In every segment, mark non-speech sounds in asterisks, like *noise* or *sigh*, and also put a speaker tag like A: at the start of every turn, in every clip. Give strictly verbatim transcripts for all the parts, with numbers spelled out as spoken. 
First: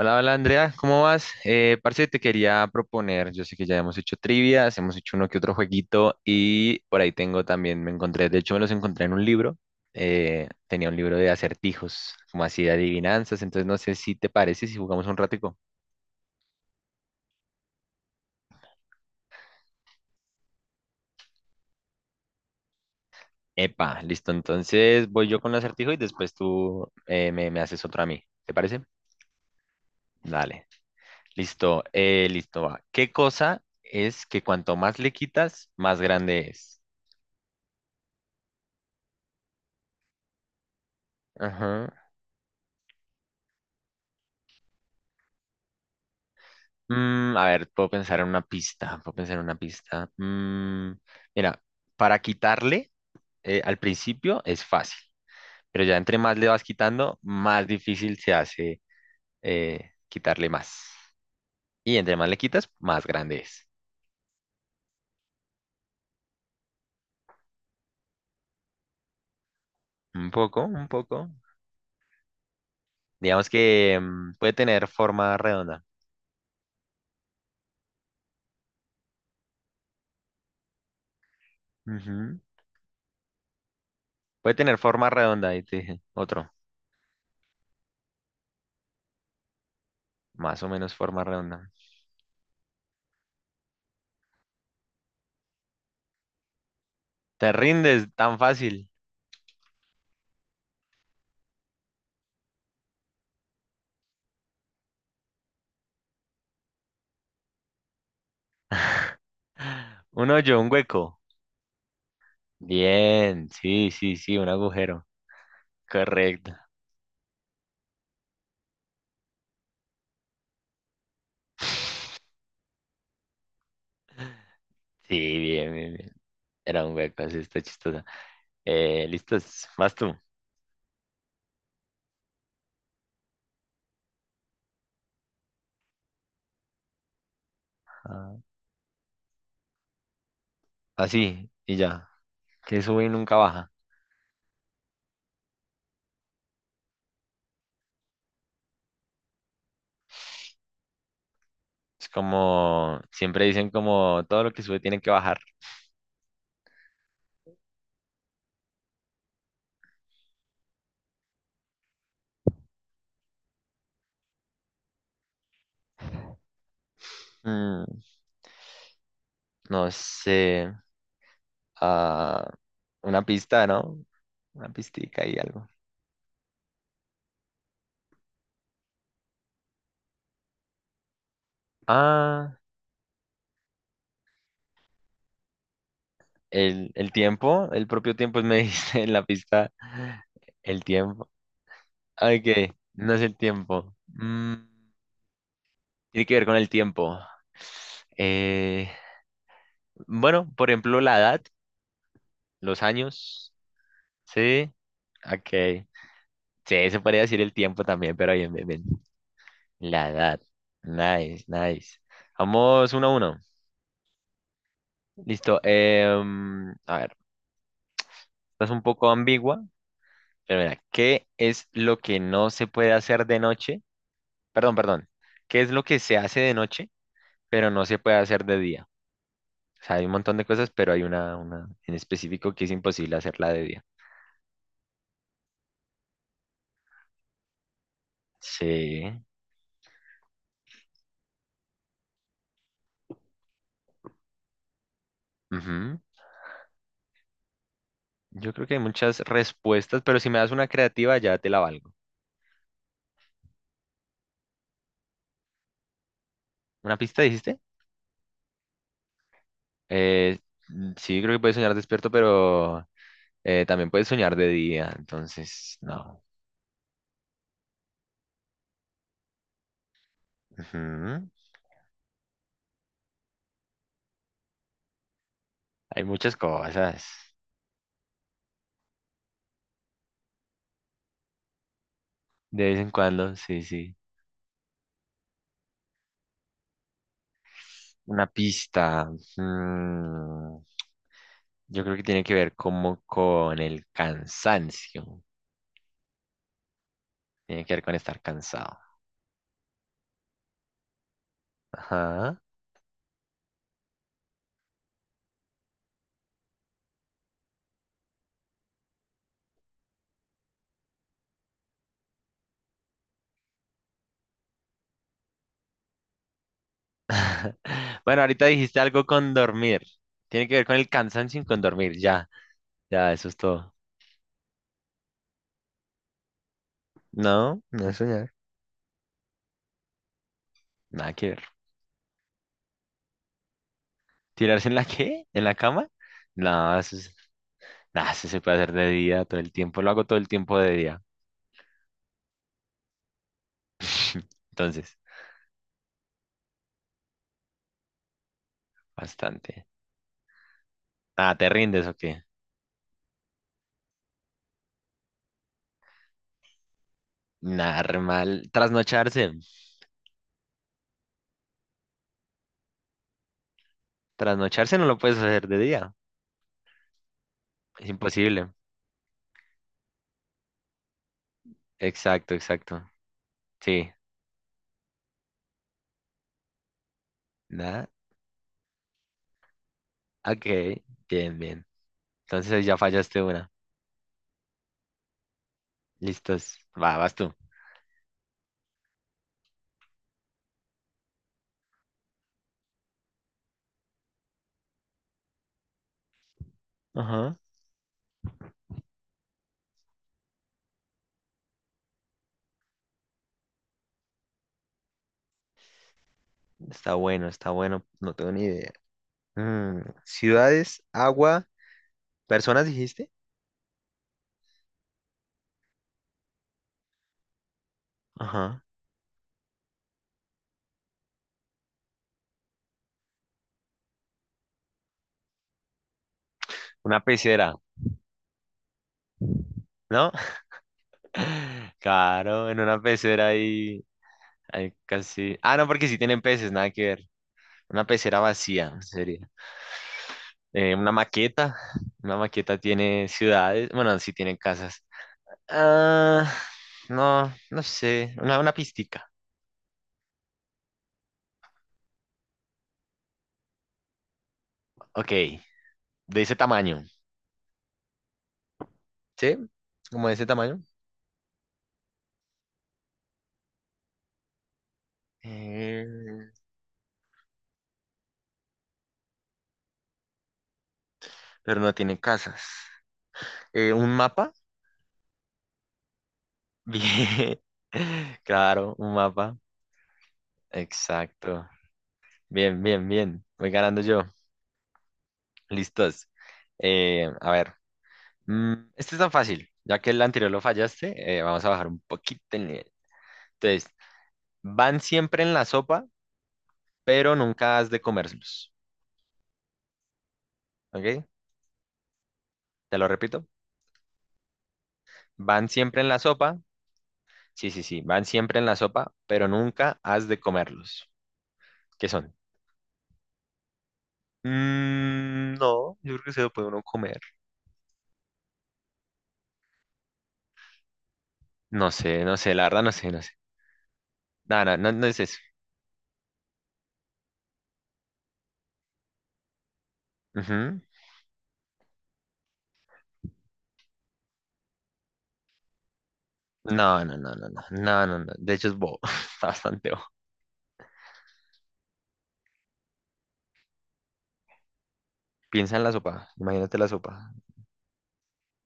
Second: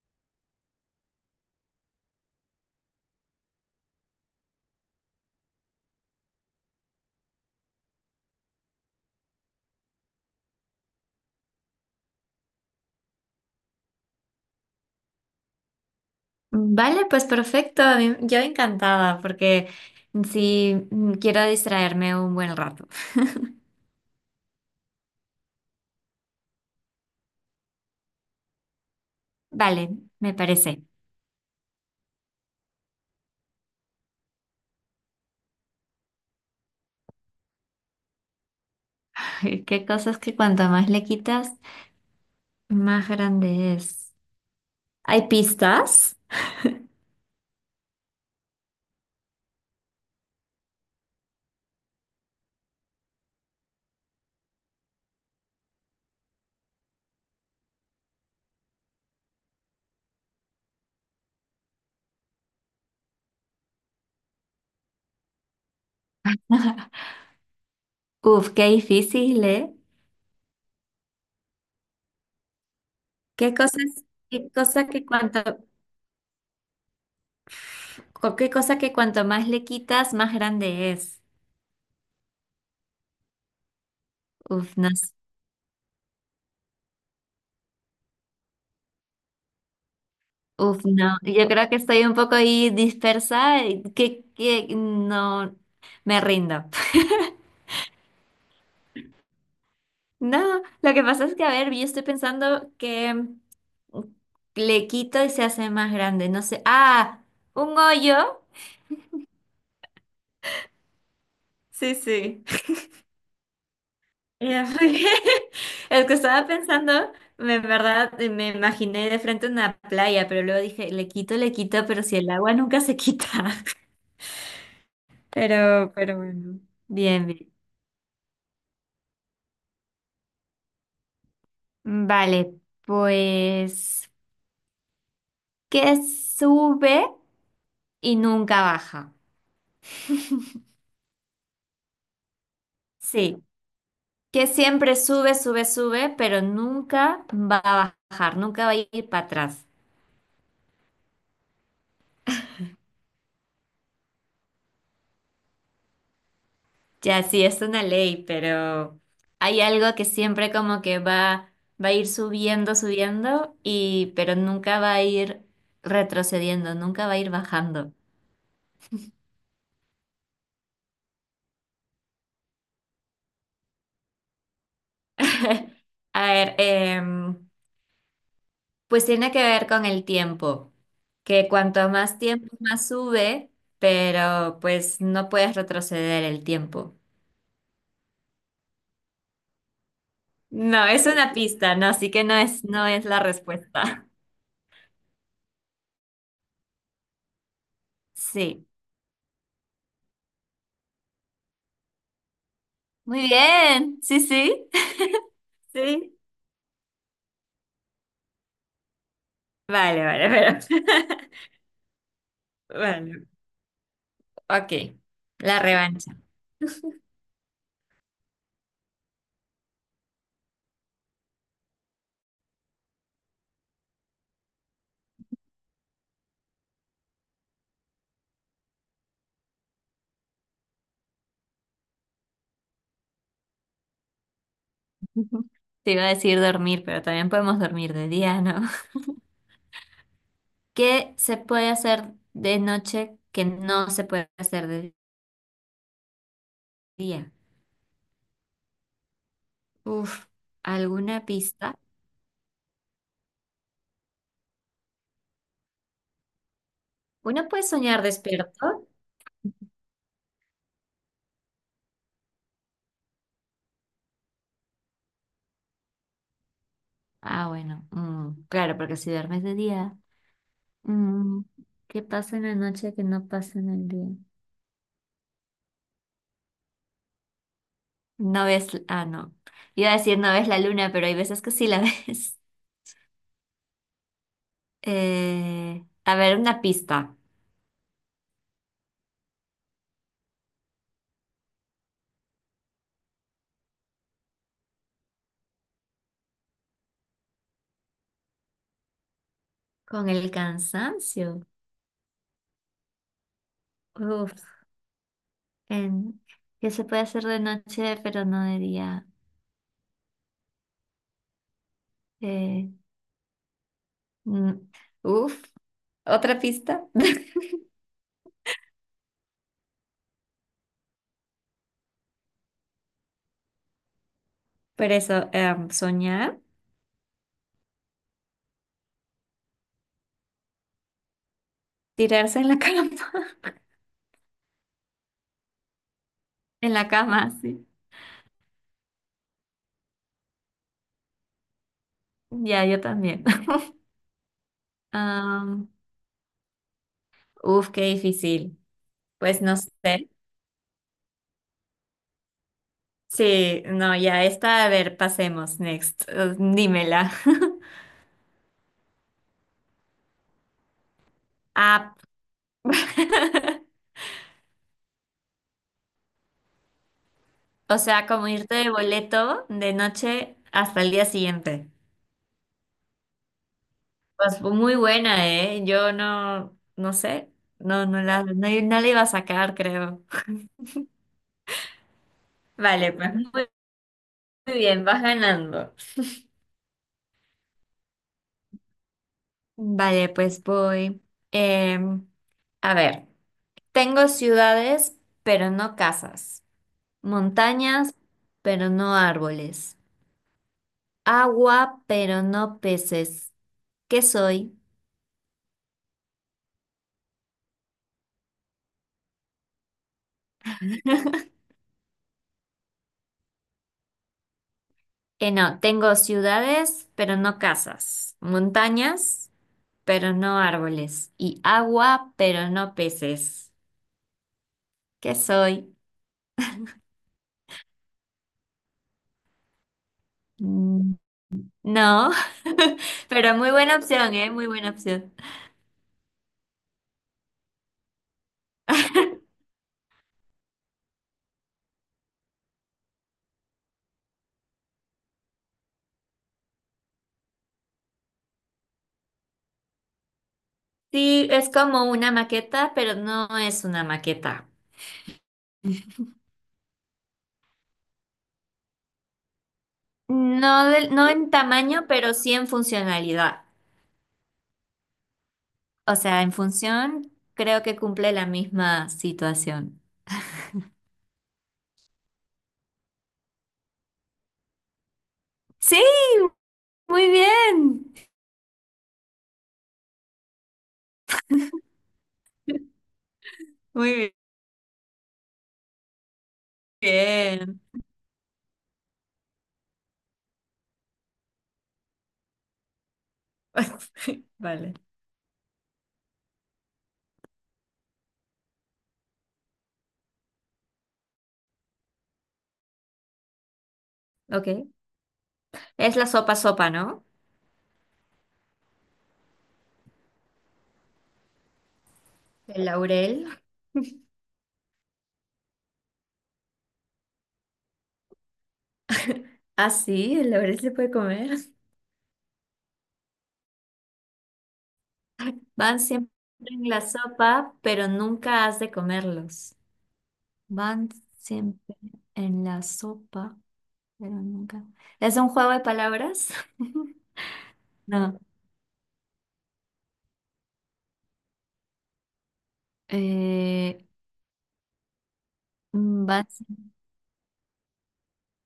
A: Hola, hola Andrea, ¿cómo vas? Eh, parce, te quería proponer, yo sé que ya hemos hecho trivias, hemos hecho uno que otro jueguito y por ahí tengo también, me encontré, de hecho me los encontré en un libro, eh, tenía un libro de acertijos, como así de adivinanzas, entonces no sé si te parece si jugamos un ratico.
B: Vale, pues perfecto. a mí- Yo encantada porque sí mm, quiero distraerme un buen rato. *laughs*
A: Epa, listo, entonces voy yo con el acertijo y después tú eh, me, me haces otro a mí, ¿te parece?
B: Vale, me
A: Dale,
B: parece.
A: listo, eh, listo, va. ¿Qué cosa es que cuanto más le quitas, más grande es?
B: *laughs* Qué cosas que cuanto más le quitas,
A: Ajá.
B: más grande es. ¿Hay pistas?
A: Mm, a ver, puedo pensar en una pista, puedo pensar en una pista. Mm, mira, para quitarle eh, al principio es fácil, pero ya entre más le vas quitando, más difícil se hace eh, quitarle más. Y entre más le quitas, más grande es.
B: Uf, qué difícil, ¿eh?
A: Un poco, un poco. Digamos
B: ¿Qué
A: que
B: cosas,
A: mm,
B: qué
A: puede tener
B: cosa que
A: forma
B: cuanto,
A: redonda.
B: co- qué cosa que cuanto más le quitas, más grande es?
A: Ujú. Puede
B: Uf,
A: tener
B: no,
A: forma
B: s-
A: redonda, ahí te dije. Otro, más o
B: uf,
A: menos
B: no.
A: forma
B: Yo creo
A: redonda.
B: que estoy un poco ahí dispersa. y Que, que no, me rindo.
A: Te rindes tan fácil.
B: No, lo que pasa es que, a ver, yo estoy pensando que mm, le quito y se hace más grande. No sé. Ah, un hoyo.
A: *laughs* Un hoyo, un hueco.
B: Sí, sí.
A: Bien, sí, sí, sí, un
B: Ya, *laughs*
A: agujero.
B: porque el que estaba
A: Correcto.
B: pensando, me- en verdad, me imaginé de frente una playa, pero luego dije, le quito, le quito, pero si el agua nunca se quita. *laughs*
A: Sí, bien,
B: Pero,
A: bien, bien.
B: pero bueno.
A: Era un hueco,
B: Bien,
A: así
B: bien.
A: está chistosa. Eh, ¿listos? Vas tú.
B: Mm, Vale, pues, ¿qué sube y
A: Ah,
B: nunca baja?
A: así, y ya. Que sube y nunca
B: Sí,
A: baja.
B: que siempre sube, sube, sube, pero nunca va a bajar, nunca va a ir para atrás.
A: Es como, siempre dicen como todo lo que sube tiene que bajar.
B: Ya sí, es una ley, pero hay algo que siempre como que va, va a ir subiendo, subiendo, y, pero nunca va a ir retrocediendo, nunca va a ir
A: Mm,
B: bajando.
A: no sé. Ah, una pista, ¿no? Una pistica y algo.
B: *laughs* A ver, em, pues tiene que ver con el tiempo, que cuanto más tiempo
A: Ah,
B: más sube, pero pues no puedes retroceder el
A: el,
B: tiempo.
A: el tiempo, el propio tiempo *laughs* me dice en la pista. El
B: No, es
A: tiempo.
B: una pista, no, así que no es,
A: Ok,
B: no es
A: no es
B: la
A: el tiempo.
B: respuesta. *laughs*
A: Mm, tiene que ver con el tiempo.
B: Sí.
A: Eh, bueno, por ejemplo, la edad, los
B: Muy
A: años.
B: bien. Sí, sí.
A: Sí,
B: *laughs*
A: ok.
B: Sí.
A: Sí, se podría decir el tiempo también, pero bien, bien, bien.
B: Vale,
A: La
B: vale,
A: edad.
B: pero.
A: Nice, nice.
B: *laughs*
A: Vamos uno a
B: Vale.
A: uno.
B: Ok. La
A: Listo.
B: revancha.
A: em, a ver, esta es un poco ambigua, pero mira, ¿qué es lo que no se puede hacer de noche? Perdón, perdón. ¿Qué es lo que se hace de noche, pero no se puede hacer de día? O sea, hay un montón de cosas, pero hay una, una en específico que es imposible hacerla de día.
B: *laughs* Te iba a decir dormir, pero también podemos dormir de día, ¿no? *laughs*
A: Sí.
B: ¿Qué se puede hacer de noche que no se puede hacer de
A: Ujú.
B: día?
A: Yo creo que hay muchas respuestas, pero
B: Uf,
A: si me das una creativa
B: ¿alguna
A: ya te la
B: pista?
A: valgo. ¿Una pista
B: Uno
A: dijiste?
B: puede soñar despierto.
A: Eh, mm, sí, creo que puedes soñar despierto, pero eh, también puedes soñar de día, entonces no.
B: Ah, bueno. Mm, claro, porque si duermes de día.
A: Ujú.
B: Mm, ¿Qué pasa en la noche que no pasa en el día?
A: Hay muchas cosas.
B: No ves, ah, no. Iba a decir no ves la luna, pero hay veces que sí la *laughs* ves.
A: De vez en cuando, sí, sí.
B: Eh, a ver, una pista.
A: Una pista. Mm, yo creo que tiene que ver como con el cansancio. Tiene que ver con estar cansado.
B: Con el cansancio.
A: Ajá.
B: Uf, en, ¿qué se puede hacer de noche pero no de día? Eh, mm, uf, otra pista. *laughs*
A: *laughs* Bueno, ahorita dijiste algo con dormir. Tiene que ver con el cansancio y con dormir. Ya, ya, eso es todo.
B: Pero eso, em, soñar,
A: No, no es soñar. Nada que ver.
B: tirarse en la cama. *laughs*
A: ¿Tirarse en la qué? ¿En la cama?
B: En
A: No,
B: la
A: eso es...
B: cama, sí.
A: nah, eso se puede hacer de día todo el tiempo. Lo hago todo el tiempo de día.
B: Ya, yo también. *laughs*
A: *laughs* Entonces,
B: Am, uf, qué difícil. Pues no
A: bastante.
B: sé.
A: Ah, ¿te rindes o qué?
B: Sí, no, ya está. A ver, pasemos. Next. Eh, Dímela. *laughs*
A: Nada, re mal. Trasnocharse.
B: Ah, *laughs*
A: Trasnocharse no lo puedes hacer de día.
B: o
A: Es
B: sea, como
A: imposible.
B: irte de boleto de noche hasta el día siguiente.
A: Exacto, exacto. Sí.
B: Pues fue muy buena, ¿eh? Yo no, no sé. No,
A: Nada.
B: no la, no, no la iba a sacar, creo.
A: Ok, bien, bien. Entonces
B: *laughs*
A: ahí ya
B: Vale, pues
A: fallaste
B: muy
A: una.
B: bien, vas ganando.
A: Listos. Va, vas tú.
B: Vale, pues voy. Em, a ver, tengo ciudades, pero no casas.
A: Ajá.
B: Montañas, pero no árboles. Agua, pero no peces. ¿Qué soy?
A: Está bueno, está bueno. No tengo ni idea. Mm, ciudades, agua, personas, dijiste.
B: Eh, no, tengo ciudades, pero no casas.
A: Ajá.
B: Montañas, pero no árboles. Y agua, pero no peces. ¿Qué soy?
A: Una pecera, ¿no?
B: Mm,
A: *laughs*
B: No,
A: Claro, en una
B: *laughs*
A: pecera
B: pero muy buena
A: hay,
B: opción, ¿eh? Muy buena
A: hay
B: opción.
A: casi. Ah, no, porque sí tienen peces, nada que ver. Una pecera vacía sería. Eh, una maqueta. Una maqueta tiene ciudades. Bueno, sí tiene casas. Ah, no, no sé. Una, una pistica.
B: Sí, es como una maqueta, pero no es una maqueta.
A: Ok. De ese tamaño, ¿sí? Como de ese tamaño.
B: No, del- no en tamaño, pero sí en funcionalidad. O sea,
A: Eh,
B: en función creo que cumple la misma situación.
A: pero no tiene casas. Eh, ¿un mapa?
B: Sí, muy
A: Bien.
B: bien.
A: *laughs* Claro, un mapa. Exacto. Bien, bien, bien. Voy ganando yo.
B: Muy
A: Listos. Eh, a ver.
B: bien.
A: Mm, este es tan fácil. Ya que el anterior lo fallaste, eh, vamos a bajar un poquito el nivel. Entonces,
B: *laughs* Vale.
A: van siempre en la sopa, pero nunca has de comerlos. ¿Ok? Te lo repito.
B: Ok.
A: Van siempre en
B: ¿Es
A: la
B: la sopa
A: sopa,
B: sopa, no?
A: sí, sí, sí, van siempre en la sopa, pero nunca has de comerlos. ¿Qué son?
B: El laurel.
A: Mm, no, yo creo que se lo puede uno comer.
B: Ah, sí, el laurel se puede comer.
A: No sé, no sé, la verdad no sé, no sé. No, no, no, no es eso.
B: Van siempre en la sopa, pero nunca has de comerlos.
A: Ujú.
B: Van siempre en la sopa, pero nunca. ¿Es un juego de palabras? *laughs*
A: No, no, no, no, no, no, no, no.
B: No.
A: De hecho es bobo, *laughs* está bastante bobo.
B: Eh,
A: Piensa en la
B: mm,
A: sopa,
B: van
A: imagínate la sopa,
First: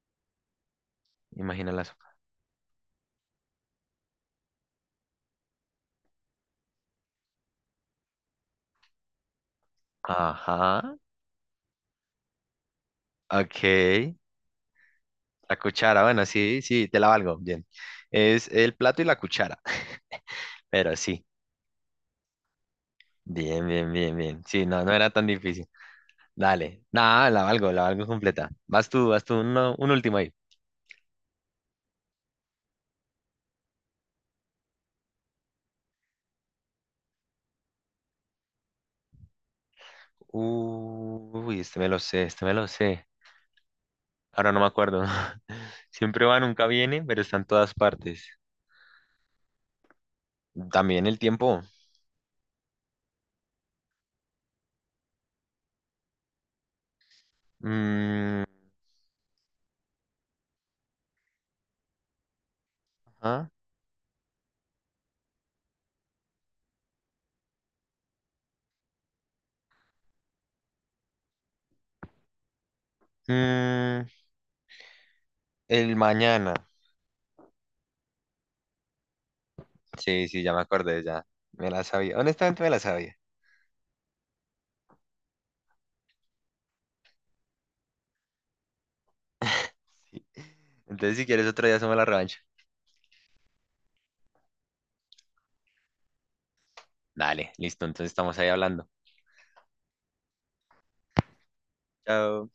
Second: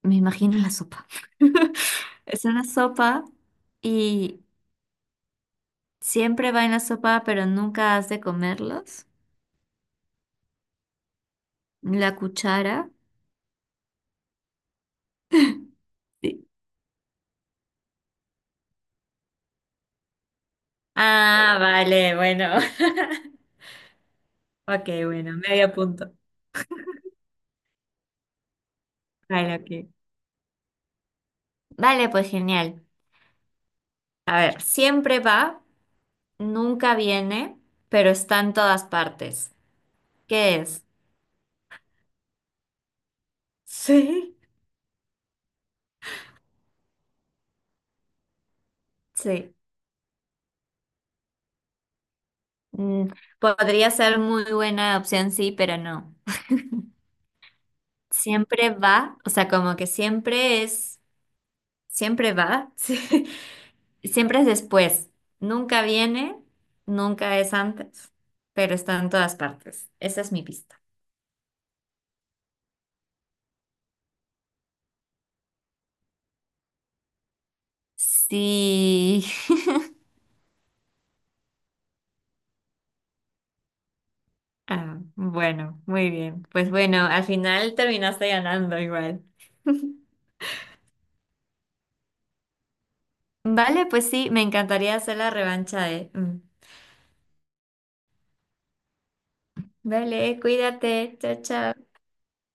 B: Me imagino la sopa.
A: imagina
B: *laughs*
A: la sopa.
B: Es una sopa y siempre va en la sopa, pero nunca has de comerlos.
A: Ajá,
B: La cuchara.
A: ok. La cuchara, bueno,
B: Sí.
A: sí, sí, te la valgo, bien. Es el plato y la cuchara, *laughs* pero sí,
B: Ah, vale, bueno. *laughs*
A: bien, bien, bien, bien. Sí, no,
B: Ok,
A: no era tan
B: bueno,
A: difícil.
B: medio punto.
A: Dale. Nada, la valgo, la valgo completa. Vas tú, vas tú,
B: Vale,
A: uno-
B: ok.
A: un último ahí.
B: Vale, pues genial. A ver, siempre va, nunca viene, pero está en todas partes. ¿Qué es?
A: Uy, este me lo sé, este me lo sé.
B: Sí.
A: Ahora no me acuerdo. *laughs* Siempre va, nunca viene, pero está en todas partes.
B: Sí.
A: También el tiempo.
B: Mm, Podría ser muy buena opción, sí, pero no.
A: Mm,
B: Siempre va, o sea, como que siempre es, siempre va, *laughs* sí,
A: ajá.
B: siempre es después, nunca viene, nunca es antes, pero está en todas partes. Esa es mi pista.
A: Mm, el mañana.
B: Sí. *laughs*
A: Sí, sí, ya me acordé, ya. Me la sabía. Honestamente me la sabía.
B: Ah, bueno, muy bien. Pues bueno, al final terminaste ganando igual.
A: Sí. Entonces, si quieres otro día, hacemos la revancha.
B: Vale, pues sí, me encantaría hacer la revancha de... mm.
A: Dale, listo. Entonces estamos ahí hablando.
B: Vale, cuídate. Chao, chao.
A: Chao.